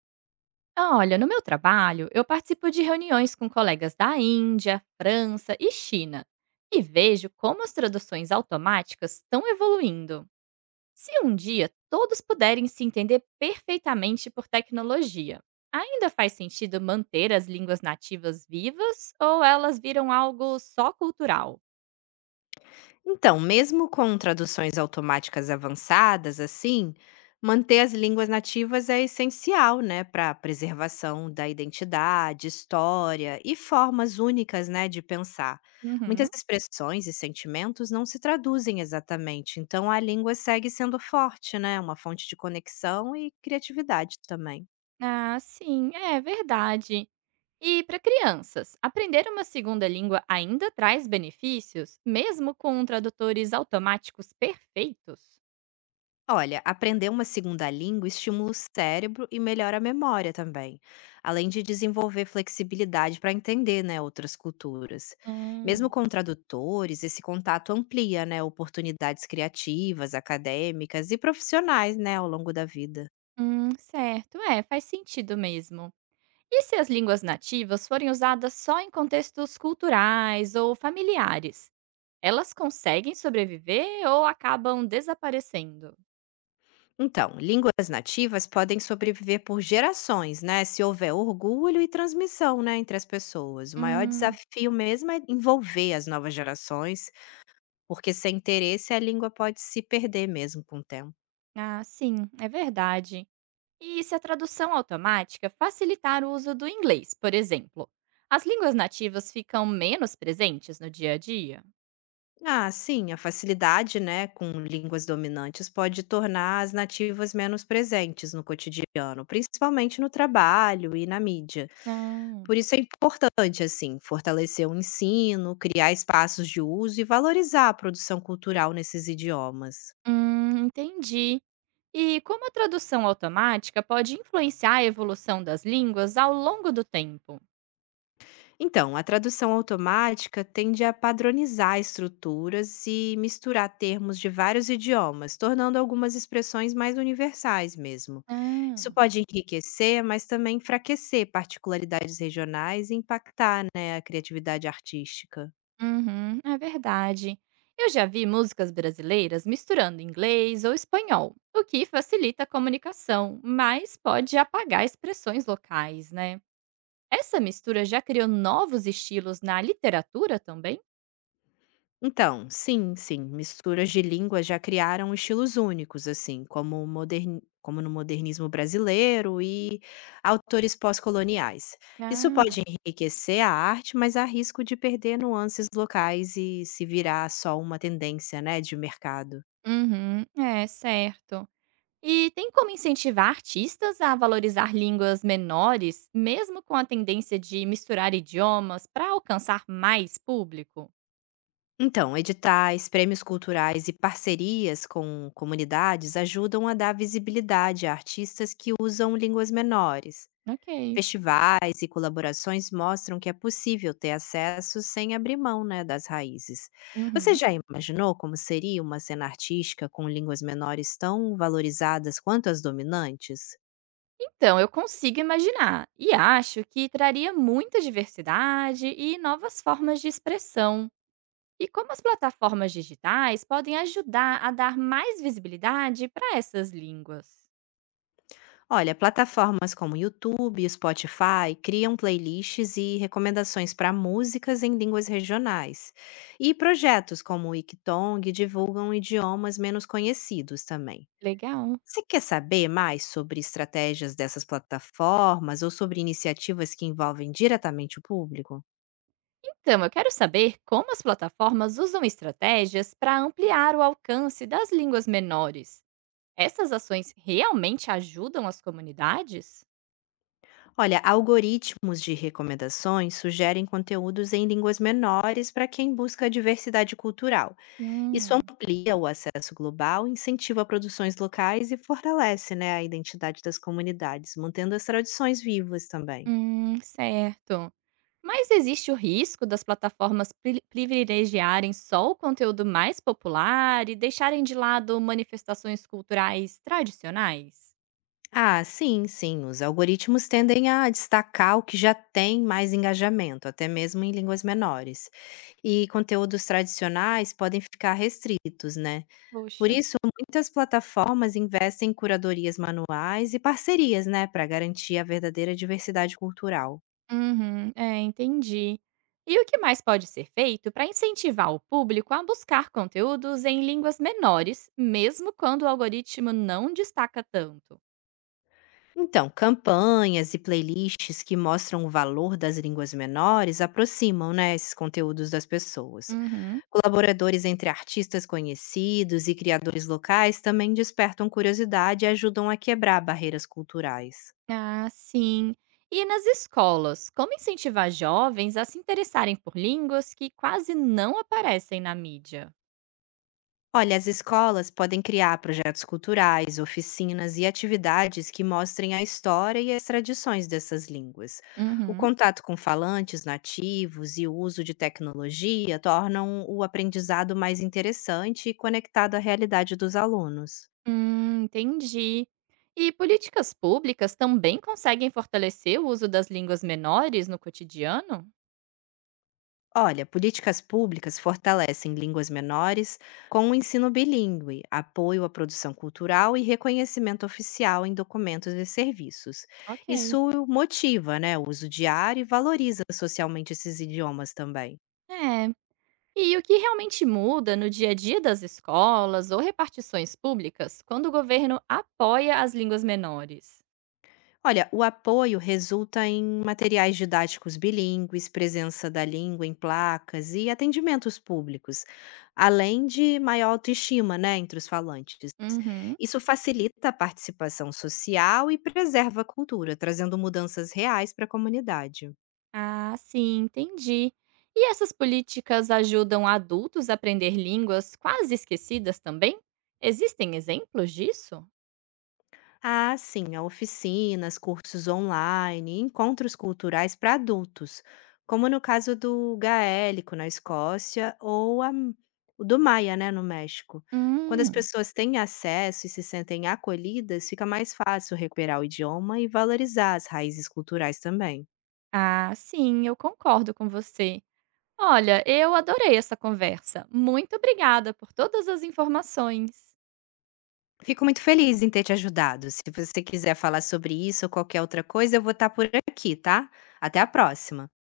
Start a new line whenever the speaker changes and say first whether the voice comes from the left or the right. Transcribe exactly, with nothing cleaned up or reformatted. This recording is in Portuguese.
right: Ah, olha, no meu trabalho, eu participo de reuniões com colegas da Índia, França e China e vejo como as traduções automáticas estão evoluindo. Se um dia todos puderem se entender perfeitamente por tecnologia, ainda faz sentido manter as línguas nativas vivas ou elas viram algo só cultural?
left: Então, mesmo com traduções automáticas avançadas, assim, manter as línguas nativas é essencial, né, para a preservação da identidade, história e formas únicas, né, de pensar. Muitas
right: Uhum.
left: expressões e sentimentos não se traduzem exatamente, então a língua segue sendo forte, né, uma fonte de conexão e criatividade também.
right: Ah, sim, é verdade. E para crianças, aprender uma segunda língua ainda traz benefícios, mesmo com tradutores automáticos perfeitos?
left: Olha, aprender uma segunda língua estimula o cérebro e melhora a memória também, além de desenvolver flexibilidade para entender, né, outras culturas. Mesmo
right: Hum.
left: com tradutores, esse contato amplia, né, oportunidades criativas, acadêmicas e profissionais, né, ao longo da vida.
right: Hum, certo, é, faz sentido mesmo. E se as línguas nativas forem usadas só em contextos culturais ou familiares? Elas conseguem sobreviver ou acabam desaparecendo?
left: Então, línguas nativas podem sobreviver por gerações, né, se houver orgulho e transmissão, né, entre as pessoas. O maior
right: Hum.
left: desafio mesmo é envolver as novas gerações. Porque sem interesse a língua pode se perder mesmo com o tempo.
right: Ah, sim, é verdade. E se a tradução automática facilitar o uso do inglês, por exemplo, as línguas nativas ficam menos presentes no dia a dia?
left: Ah, sim, a facilidade, né, com línguas dominantes pode tornar as nativas menos presentes no cotidiano, principalmente no trabalho e na mídia.
right: Ah,
left: Por isso é importante, assim, fortalecer o ensino, criar espaços de uso e valorizar a produção cultural nesses idiomas.
right: hum, entendi. E como a tradução automática pode influenciar a evolução das línguas ao longo do tempo?
left: Então, a tradução automática tende a padronizar estruturas e misturar termos de vários idiomas, tornando algumas expressões mais universais mesmo. Isso
right: Ah,
left: pode enriquecer, mas também enfraquecer particularidades regionais e impactar, né, a criatividade artística.
right: uhum, é verdade. Eu já vi músicas brasileiras misturando inglês ou espanhol, o que facilita a comunicação, mas pode apagar expressões locais, né? Essa mistura já criou novos estilos na literatura também?
left: Então, sim, sim, misturas de línguas já criaram estilos únicos, assim, como, o moderni- como no modernismo brasileiro e autores pós-coloniais. Isso
right: Ah,
left: pode enriquecer a arte, mas há risco de perder nuances locais e se virar só uma tendência, né, de mercado.
right: uhum, é certo. E tem como incentivar artistas a valorizar línguas menores, mesmo com a tendência de misturar idiomas para alcançar mais público?
left: Então, editais, prêmios culturais e parcerias com comunidades ajudam a dar visibilidade a artistas que usam línguas menores.
right: Ok.
left: Festivais e colaborações mostram que é possível ter acesso sem abrir mão, né, das raízes. Você
right: Uhum.
left: já imaginou como seria uma cena artística com línguas menores tão valorizadas quanto as dominantes?
right: Então, eu consigo imaginar e acho que traria muita diversidade e novas formas de expressão. E como as plataformas digitais podem ajudar a dar mais visibilidade para essas línguas?
left: Olha, plataformas como YouTube e Spotify criam playlists e recomendações para músicas em línguas regionais. E projetos como o Ictong divulgam idiomas menos conhecidos também.
right: Legal.
left: Você quer saber mais sobre estratégias dessas plataformas ou sobre iniciativas que envolvem diretamente o público?
right: Então, eu quero saber como as plataformas usam estratégias para ampliar o alcance das línguas menores. Essas ações realmente ajudam as comunidades?
left: Olha, algoritmos de recomendações sugerem conteúdos em línguas menores para quem busca a diversidade cultural. Isso
right: Hum.
left: amplia o acesso global, incentiva produções locais e fortalece, né, a identidade das comunidades, mantendo as tradições vivas também.
right: Hum, certo. Mas existe o risco das plataformas pri- privilegiarem só o conteúdo mais popular e deixarem de lado manifestações culturais tradicionais?
left: Ah, sim, sim. Os algoritmos tendem a destacar o que já tem mais engajamento, até mesmo em línguas menores. E conteúdos tradicionais podem ficar restritos, né? Por
right: Poxa.
left: isso, muitas plataformas investem em curadorias manuais e parcerias, né, para garantir a verdadeira diversidade cultural.
right: Uhum. É, entendi. E o que mais pode ser feito para incentivar o público a buscar conteúdos em línguas menores, mesmo quando o algoritmo não destaca tanto?
left: Então, campanhas e playlists que mostram o valor das línguas menores aproximam, né, esses conteúdos das pessoas.
right: Uhum.
left: Colaboradores entre artistas conhecidos e criadores locais também despertam curiosidade e ajudam a quebrar barreiras culturais.
right: Ah, sim. E nas escolas, como incentivar jovens a se interessarem por línguas que quase não aparecem na mídia?
left: Olha, as escolas podem criar projetos culturais, oficinas e atividades que mostrem a história e as tradições dessas línguas. O
right: Uhum.
left: contato com falantes nativos e o uso de tecnologia tornam o aprendizado mais interessante e conectado à realidade dos alunos.
right: Hum, entendi. E políticas públicas também conseguem fortalecer o uso das línguas menores no cotidiano?
left: Olha, políticas públicas fortalecem línguas menores com o ensino bilíngue, apoio à produção cultural e reconhecimento oficial em documentos e serviços.
right: Ok.
left: Isso motiva, né, o uso diário e valoriza socialmente esses idiomas também.
right: É. E o que realmente muda no dia a dia das escolas ou repartições públicas quando o governo apoia as línguas menores?
left: Olha, o apoio resulta em materiais didáticos bilíngues, presença da língua em placas e atendimentos públicos, além de maior autoestima, né, entre os falantes.
right: Uhum.
left: Isso facilita a participação social e preserva a cultura, trazendo mudanças reais para a comunidade.
right: Ah, sim, entendi. E essas políticas ajudam adultos a aprender línguas quase esquecidas também? Existem exemplos disso?
left: Ah, sim, há oficinas, cursos online, e encontros culturais para adultos, como no caso do gaélico na Escócia ou a m- o do Maia, né, no México. Quando as
right: Hum.
left: pessoas têm acesso e se sentem acolhidas, fica mais fácil recuperar o idioma e valorizar as raízes culturais também.
right: Ah, sim, eu concordo com você. Olha, eu adorei essa conversa. Muito obrigada por todas as informações.
left: Fico muito feliz em ter te ajudado. Se você quiser falar sobre isso ou qualquer outra coisa, eu vou estar por aqui, tá? Até a próxima!